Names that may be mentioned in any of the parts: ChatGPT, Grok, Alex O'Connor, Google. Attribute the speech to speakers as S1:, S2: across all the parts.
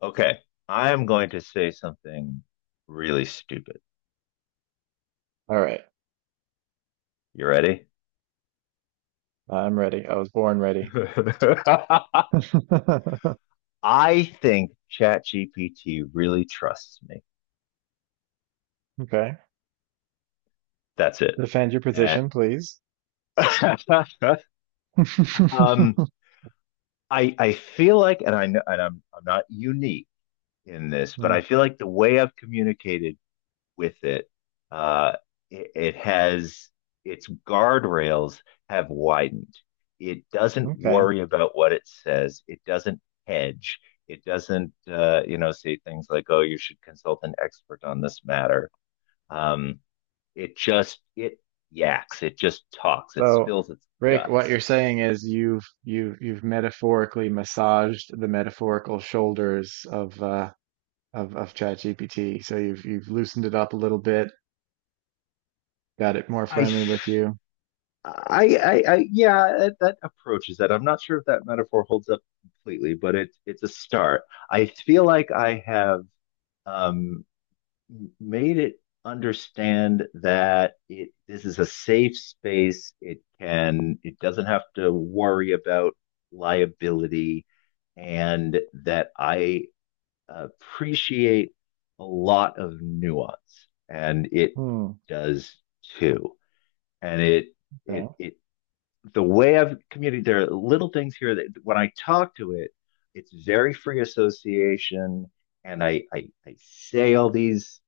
S1: Okay, I am going to say something really stupid.
S2: All right.
S1: You ready?
S2: I'm ready. I was born ready.
S1: I think ChatGPT really trusts me.
S2: Okay.
S1: That's it.
S2: Defend your
S1: Eh.
S2: position, please.
S1: um,
S2: Hmm,
S1: I feel like, and I know, and I'm not unique in this, but I feel like the way I've communicated with it. Uh, it has its guardrails have widened. It doesn't
S2: Okay.
S1: worry about what it says. It doesn't hedge. It doesn't, say things like, "Oh, you should consult an expert on this matter." Um, it just it yaks. It just talks. It
S2: So,
S1: spills its
S2: Rick, what
S1: guts.
S2: you're saying is you've metaphorically massaged the metaphorical shoulders of of ChatGPT. So you've loosened it up a little bit, got it more
S1: I,
S2: friendly with you.
S1: I yeah, that approach that. I'm not sure if that metaphor holds up completely, but it's a start. I feel like I have um, made it understand that it this is a safe space. It doesn't have to worry about liability, and that I appreciate a lot of nuance, and it
S2: Hmm.
S1: does too. And it
S2: Okay.
S1: it it the way I've communicated, there are little things here that when I talk to it, it's very free association, and I say all these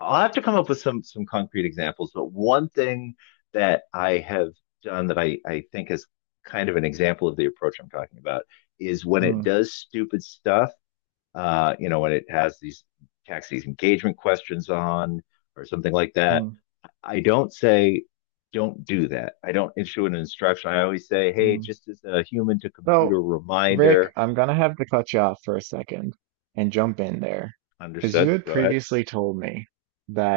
S1: I'll have to come up with some concrete examples, but one thing that I have done that I think is kind of an example of the approach I'm talking about is when it
S2: Hmm.
S1: does stupid stuff, when it has these tax these engagement questions on or something like that.
S2: Hmm.
S1: I don't say don't do that. I don't issue an instruction. I always say, hey,
S2: Hmm.
S1: just as a human to computer
S2: So Rick,
S1: reminder.
S2: I'm gonna have to cut you off for a second and jump in there. Because you
S1: Understood.
S2: had
S1: Go ahead.
S2: previously told me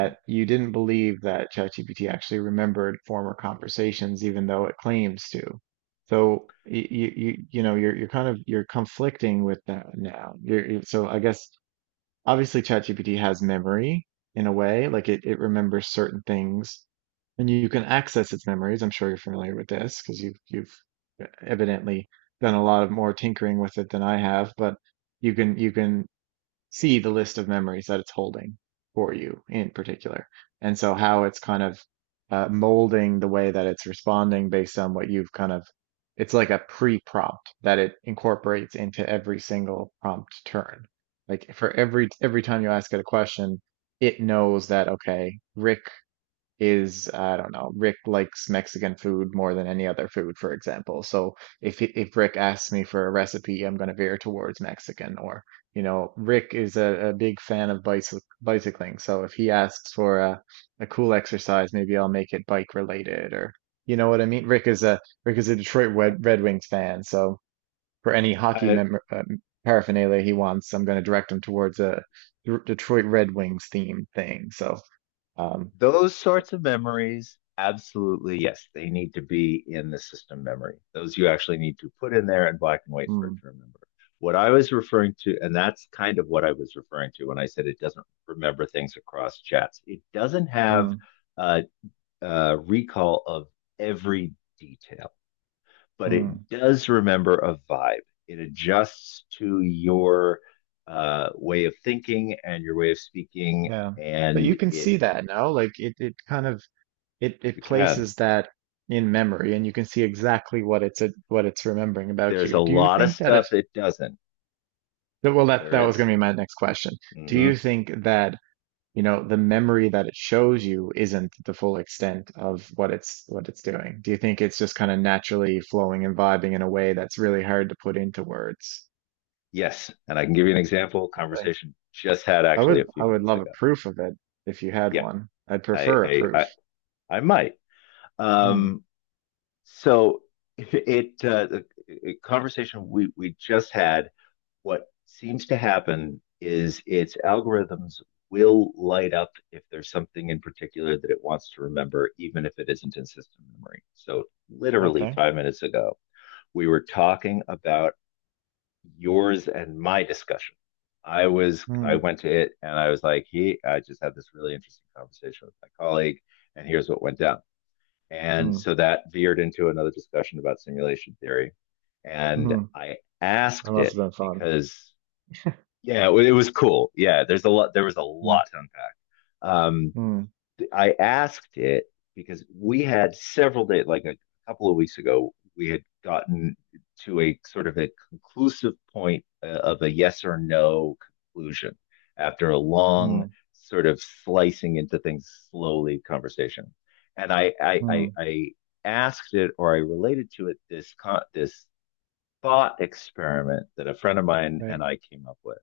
S1: Mm,
S2: you didn't believe that ChatGPT actually remembered former conversations, even though it claims to. So you know you're kind of you're conflicting with that now. You so I guess obviously ChatGPT has memory in a way, like it remembers certain things and you can access its memories. I'm sure you're familiar with this because you've evidently done a lot of more tinkering with it than I have, but you can see the list of memories that it's holding for you in particular. And so how it's kind of molding the way that it's responding based on what you've kind of, it's like a pre-prompt that it incorporates into every single prompt turn. Like for every time you ask it a question, it knows that, okay, Rick is I don't know, Rick likes Mexican food more than any other food, for example. So if he- if Rick asks me for a recipe, I'm going to veer towards Mexican. Or you know, Rick is a big fan of bicycling, so if he asks for a cool exercise, maybe I'll make it bike related. Or you know what I mean? Rick is a Detroit
S1: yeah.
S2: Red Wings fan, so for any hockey
S1: I,
S2: mem paraphernalia he wants, I'm going to direct him towards a D- Detroit Red Wings themed thing. So um,
S1: Those sorts of memories, absolutely, yes, they need to be in the system memory. Those you actually need to put in there in black and white for it
S2: mm.
S1: to remember. What I was referring to, and that's kind of what I was referring to when I said it doesn't remember things across chats. It doesn't have
S2: Mm.
S1: a, a recall of every detail, but it
S2: Hmm.
S1: does remember a vibe. It adjusts to your way of thinking and your way of speaking,
S2: Yeah. But
S1: and
S2: you can
S1: it
S2: see that now. Like it kind of it
S1: you can
S2: places that in memory and you can see exactly what it's remembering about
S1: there's a
S2: you. Do you
S1: lot of
S2: think that it
S1: stuff it doesn't.
S2: that- well that
S1: There
S2: that was
S1: is.
S2: gonna be my next question. Do
S1: Mm-hmm.
S2: you think that, you know, the memory that it shows you isn't the full extent of what it's doing? Do you think it's just kind of naturally flowing and vibing in a way that's really hard to put into words?
S1: Yes. And I can give you an example.
S2: Really?
S1: Conversation just had actually a
S2: I
S1: few
S2: would
S1: minutes
S2: love a
S1: ago.
S2: proof of it if you had
S1: Yeah,
S2: one. I'd
S1: I,
S2: prefer a
S1: I, I,
S2: proof.
S1: I might.
S2: Hmm.
S1: Um, so the conversation we just had, what seems to happen is its algorithms will light up if there's something in particular that it wants to remember, even if it isn't in system memory. So, literally
S2: Okay.
S1: 5 minutes ago, we were talking about yours and my discussion. I
S2: Mm,
S1: went to it and I was like, hey, I just had this really interesting conversation with my colleague, and here's what went down. And
S2: mm,
S1: so that veered into another discussion about simulation theory. And
S2: mm.
S1: I
S2: That
S1: asked
S2: must have
S1: it
S2: been fun.
S1: because yeah, it was cool. Yeah, there's a lot. There was a
S2: Mm,
S1: lot to unpack. Um,
S2: mm,
S1: I asked it because we had several days, like a couple of weeks ago, we had gotten to a sort of a conclusive point of a yes or no conclusion after a long
S2: mm,
S1: sort of slicing into things slowly conversation. And
S2: mm.
S1: I asked it or I related to it this thought experiment that a friend of mine and
S2: Right.
S1: I came up with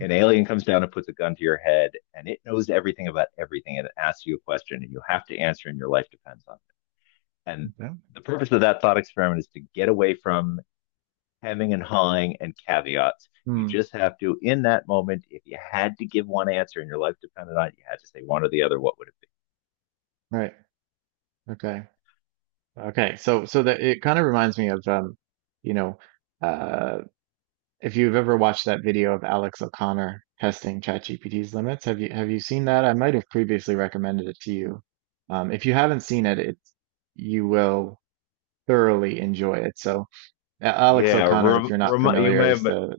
S1: an alien comes down and puts a gun to your head and it knows everything about everything and it asks you a question and you have to answer and your life depends on it. And
S2: Yeah.
S1: the purpose of that thought experiment is to get away from hemming and hawing and caveats. You
S2: Mm,
S1: just have to, in that moment, if you had to give one answer and your life depended on it, you had to say one or the other, what would it
S2: right. Okay. Okay. So, so that it kind of reminds me of, you know, uh, if you've ever watched that video of Alex O'Connor testing ChatGPT's limits, have you seen that? I might have previously recommended it to you. If you haven't seen it, you will thoroughly enjoy it. So,
S1: be?
S2: Alex
S1: Yeah,
S2: O'Connor, if you're not
S1: you
S2: familiar,
S1: may
S2: is
S1: have,
S2: the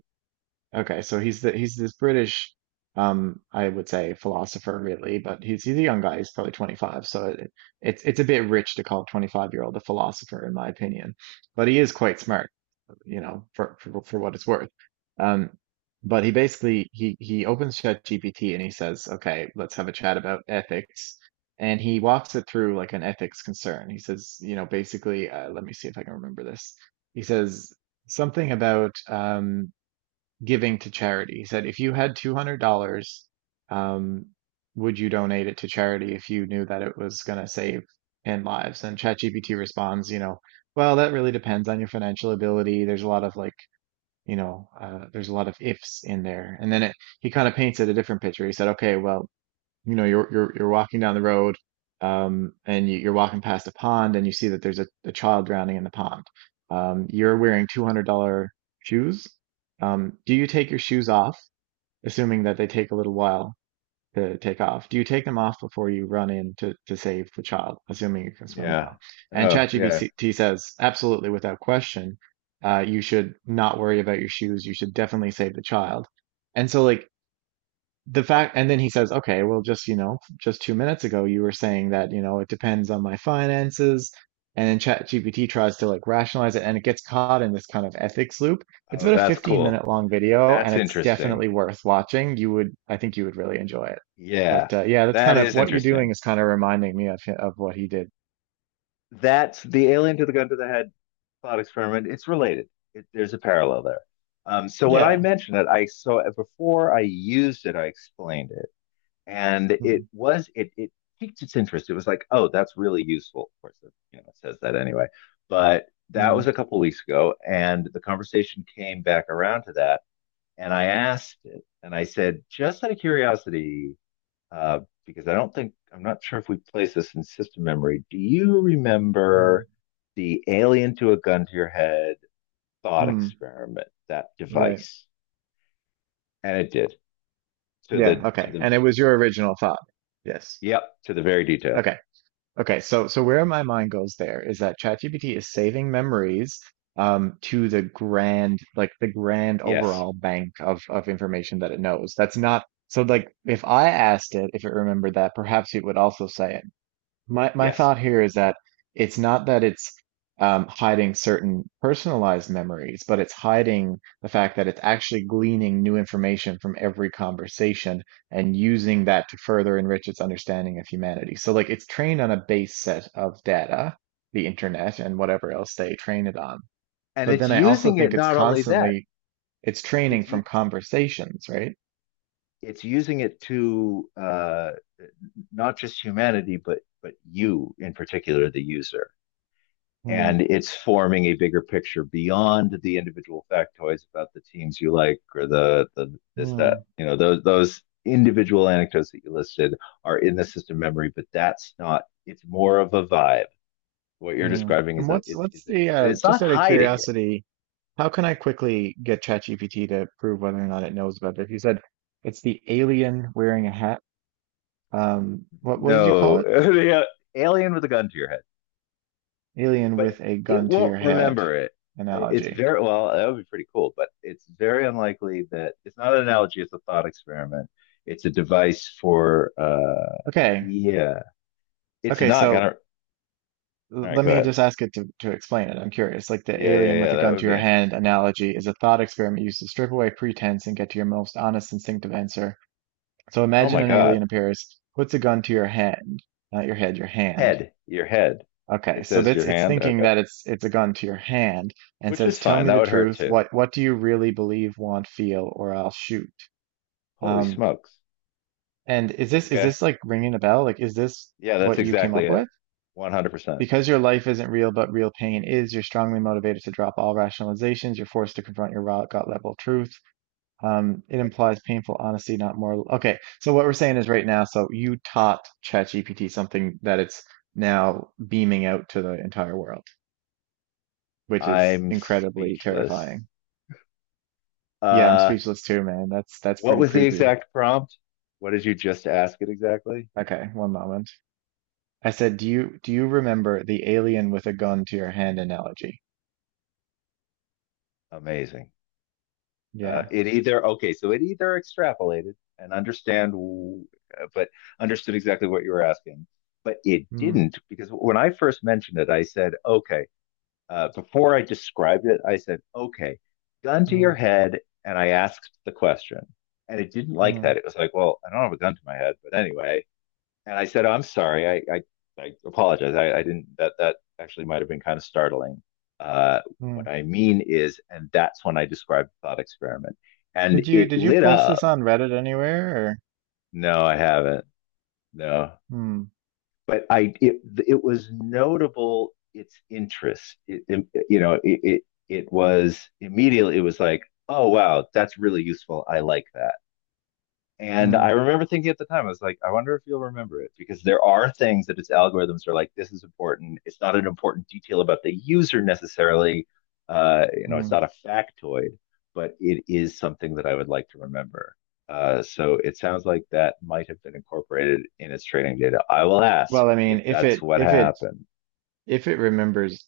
S2: Okay, so he's this British, I would say philosopher really, but he's a young guy. He's probably 25, so it's a bit rich to call a 25-year-old a philosopher in my opinion. But he is quite smart, you know, for for what it's worth. Um, but he opens ChatGPT and he says, "Okay, let's have a chat about ethics." And he walks it through like an ethics concern. He says, you know, basically, let me see if I can remember this. He says something about giving to charity. He said, if you had $200, um, would you donate it to charity if you knew that it was going to save in lives? And ChatGPT responds, you know, well, that really depends on your financial ability. There's a lot of like, you know, there's a lot of ifs in there. And then he kind of painted a different picture. He said, okay, well, you know you're walking down the road and you're walking past a pond and you see that there's a child drowning in the pond you're wearing $200 shoes do you take your shoes off assuming that they take a little while to take off do you take them off before you run in to save the child assuming you can swim
S1: yeah.
S2: well and
S1: Oh, yeah.
S2: ChatGPT says absolutely without question you should not worry about your shoes you should definitely save the child and so like the fact and then he says okay well just you know just 2 minutes ago you were saying that you know it depends on my finances and then chat gpt tries to like rationalize it and it gets caught in this kind of ethics loop it's
S1: Oh,
S2: about a
S1: that's
S2: 15
S1: cool.
S2: minute long video and
S1: That's
S2: it's definitely
S1: interesting.
S2: worth watching you would I think you would really enjoy it
S1: Yeah,
S2: but yeah that's
S1: that
S2: kind of
S1: is
S2: what you're doing
S1: interesting.
S2: is kind of reminding me of of what he did
S1: That's the alien to the gun to the head thought experiment, it's related. There's a parallel there. So when I
S2: yeah
S1: mentioned it, I so before I used it, I explained it, and it
S2: mm
S1: was it it piqued its interest. It was like, oh, that's really useful. Of course, it, you know, it says that anyway. But that was
S2: mm
S1: a couple of weeks ago, and the conversation came back around to that, and I asked it, and I said, just out of curiosity, uh, because I don't think I'm not sure if we place this in system memory. Do you
S2: mm
S1: remember the alien to a gun to your head thought
S2: mm.
S1: experiment, that
S2: Right
S1: device. And it did to
S2: yeah
S1: the, to
S2: okay
S1: the,
S2: and it was your original thought yes
S1: yep, to the very detail.
S2: okay. Okay, so so where my mind goes there is that ChatGPT is saving memories to the grand like the grand
S1: Yes.
S2: overall bank of information that it knows. That's not so like if I asked it if it remembered that, perhaps it would also say it. My
S1: Yes.
S2: thought here is that it's not that it's hiding certain personalized memories, but it's hiding the fact that it's actually gleaning new information from every conversation and using that to further enrich its understanding of humanity. So like it's trained on a base set of data, the internet and whatever else they train it on.
S1: And
S2: But
S1: it's
S2: then I also
S1: using it
S2: think it's
S1: not only that,
S2: constantly it's training
S1: it's,
S2: from conversations, right?
S1: it's using it to not just humanity, but you in particular, the user. And
S2: Hmm,
S1: it's forming a bigger picture beyond the individual factoids about the teams you like or the this, that,
S2: hmm,
S1: you know, those individual anecdotes that you listed are in the system memory, but that's not, it's more of a vibe. What you're
S2: hmm.
S1: describing
S2: And
S1: is
S2: what's
S1: is
S2: what's the
S1: and it's not
S2: just out of
S1: hiding it.
S2: curiosity? How can I quickly get ChatGPT to prove whether or not it knows about this? You said it's the alien wearing a hat. What did you call
S1: No,
S2: it?
S1: alien with a gun to your head,
S2: Alien
S1: but
S2: with a
S1: it
S2: gun to
S1: won't
S2: your head
S1: remember it. It's
S2: analogy.
S1: very well. That would be pretty cool, but it's very unlikely that it's not an analogy. It's a thought experiment. It's a device for.
S2: Okay.
S1: Yeah, it's
S2: Okay,
S1: not
S2: so
S1: gonna. All right,
S2: let
S1: go
S2: me
S1: ahead.
S2: just ask it to explain it. I'm curious. Like the
S1: Yeah, yeah,
S2: alien
S1: yeah.
S2: with a
S1: That
S2: gun
S1: would
S2: to
S1: be
S2: your
S1: interesting.
S2: hand analogy is a thought experiment used to strip away pretense and get to your most honest instinctive answer. So
S1: Oh
S2: imagine
S1: my
S2: an alien
S1: God,
S2: appears, puts a gun to your hand, not your head, your hand
S1: head, your head.
S2: Okay,
S1: It
S2: so
S1: says
S2: that's
S1: your
S2: it's
S1: hand.
S2: thinking
S1: Okay,
S2: that it's a gun to your hand and
S1: which
S2: says,
S1: is
S2: "Tell
S1: fine.
S2: me
S1: That
S2: the
S1: would hurt
S2: truth.
S1: too.
S2: What do you really believe, want, feel, or I'll shoot."
S1: Holy
S2: Um,
S1: smokes.
S2: and is
S1: Okay.
S2: this like ringing a bell? Like, is this
S1: Yeah, that's
S2: what you came
S1: exactly
S2: up
S1: it.
S2: with?
S1: 100%.
S2: Because your life isn't real, but real pain is. You're strongly motivated to drop all rationalizations. You're forced to confront your raw gut level truth. It implies painful honesty, not moral. Okay, so what we're saying is right now. So you taught ChatGPT something that it's now beaming out to the entire world. Which is
S1: I'm
S2: incredibly
S1: speechless.
S2: terrifying. Yeah, I'm
S1: Uh,
S2: speechless too, man. That's
S1: what
S2: pretty
S1: was the
S2: creepy.
S1: exact prompt? What did you just ask it exactly?
S2: Okay, one moment. I said, do you remember the alien with a gun to your hand analogy?
S1: Amazing. Uh,
S2: Yeah.
S1: it either, okay, so it either extrapolated and understand, w- but understood exactly what you were asking, but it
S2: Hmm.
S1: didn't because when I first mentioned it, I said, okay, before I described it, I said, okay, gun to your
S2: Hmm.
S1: head. And I asked the question and it didn't like that.
S2: Hmm.
S1: It was like, well, I don't have a gun to my head, but anyway, and I said, oh, "I'm sorry. I apologize. I didn't. That actually might have been kind of startling. Uh,
S2: Hmm.
S1: what I mean is, and that's when I described the thought experiment, and
S2: Did
S1: it
S2: you
S1: lit
S2: post
S1: up.
S2: this on Reddit anywhere or?
S1: No, I haven't. No,
S2: Hmm.
S1: but I it it was notable. Its interest. You know, it was immediately. It was like, oh wow, that's really useful. I like that. And
S2: Hmm.
S1: I remember thinking at the time, I was like, I wonder if you'll remember it because there are things that its algorithms are like, this is important. It's not an important detail about the user necessarily. You know, it's
S2: Hmm.
S1: not a factoid, but it is something that I would like to remember. So it sounds like that might have been incorporated in its training data. I will ask
S2: Well, I
S1: if
S2: mean,
S1: that's what happened.
S2: if it remembers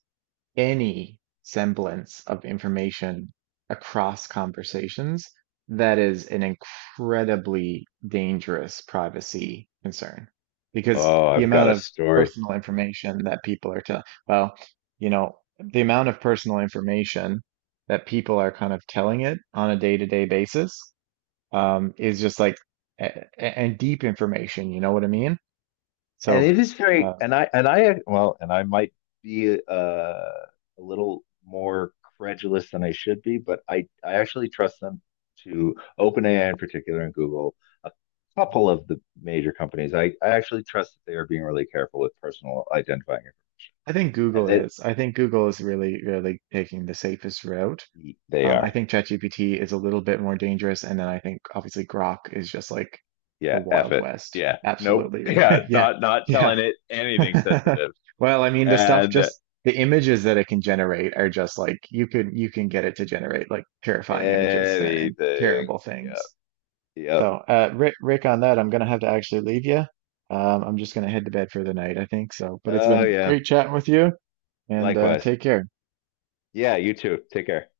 S2: any semblance of information across conversations, that is an incredibly dangerous privacy concern because
S1: Oh,
S2: the
S1: I've got
S2: amount
S1: a
S2: of
S1: story
S2: personal information that people are telling, well, you know, the amount of personal information that people are kind of telling it on a day-to-day basis is just like and deep information, you know what I mean?
S1: and
S2: So
S1: it is very
S2: uh,
S1: and I well and I might be a little more credulous than I should be, but I actually trust them, to OpenAI in particular and Google, a couple of the major companies. I actually trust that they are being really careful with personal identifying information.
S2: I think
S1: And
S2: Google
S1: that
S2: is. I think Google is really, really taking the safest route.
S1: they
S2: I
S1: are,
S2: think ChatGPT is a little bit more dangerous, and then I think obviously Grok is just like the
S1: yeah, F
S2: Wild
S1: it.
S2: West.
S1: Yeah, nope.
S2: Absolutely.
S1: Yeah,
S2: Yeah.
S1: not
S2: Yeah.
S1: telling it anything sensitive
S2: Well, I mean, the stuff
S1: and
S2: just the images that it can generate are just like you can get it to generate like terrifying images and
S1: anything,
S2: terrible
S1: yeah,
S2: things.
S1: yep. Yeah.
S2: So, Rick, Rick, on that, I'm gonna have to actually leave you. I'm just gonna head to bed for the night, I think so. But it's
S1: Oh
S2: been
S1: yeah,
S2: great chatting with you, and
S1: likewise.
S2: take care.
S1: Yeah, you too. Take care.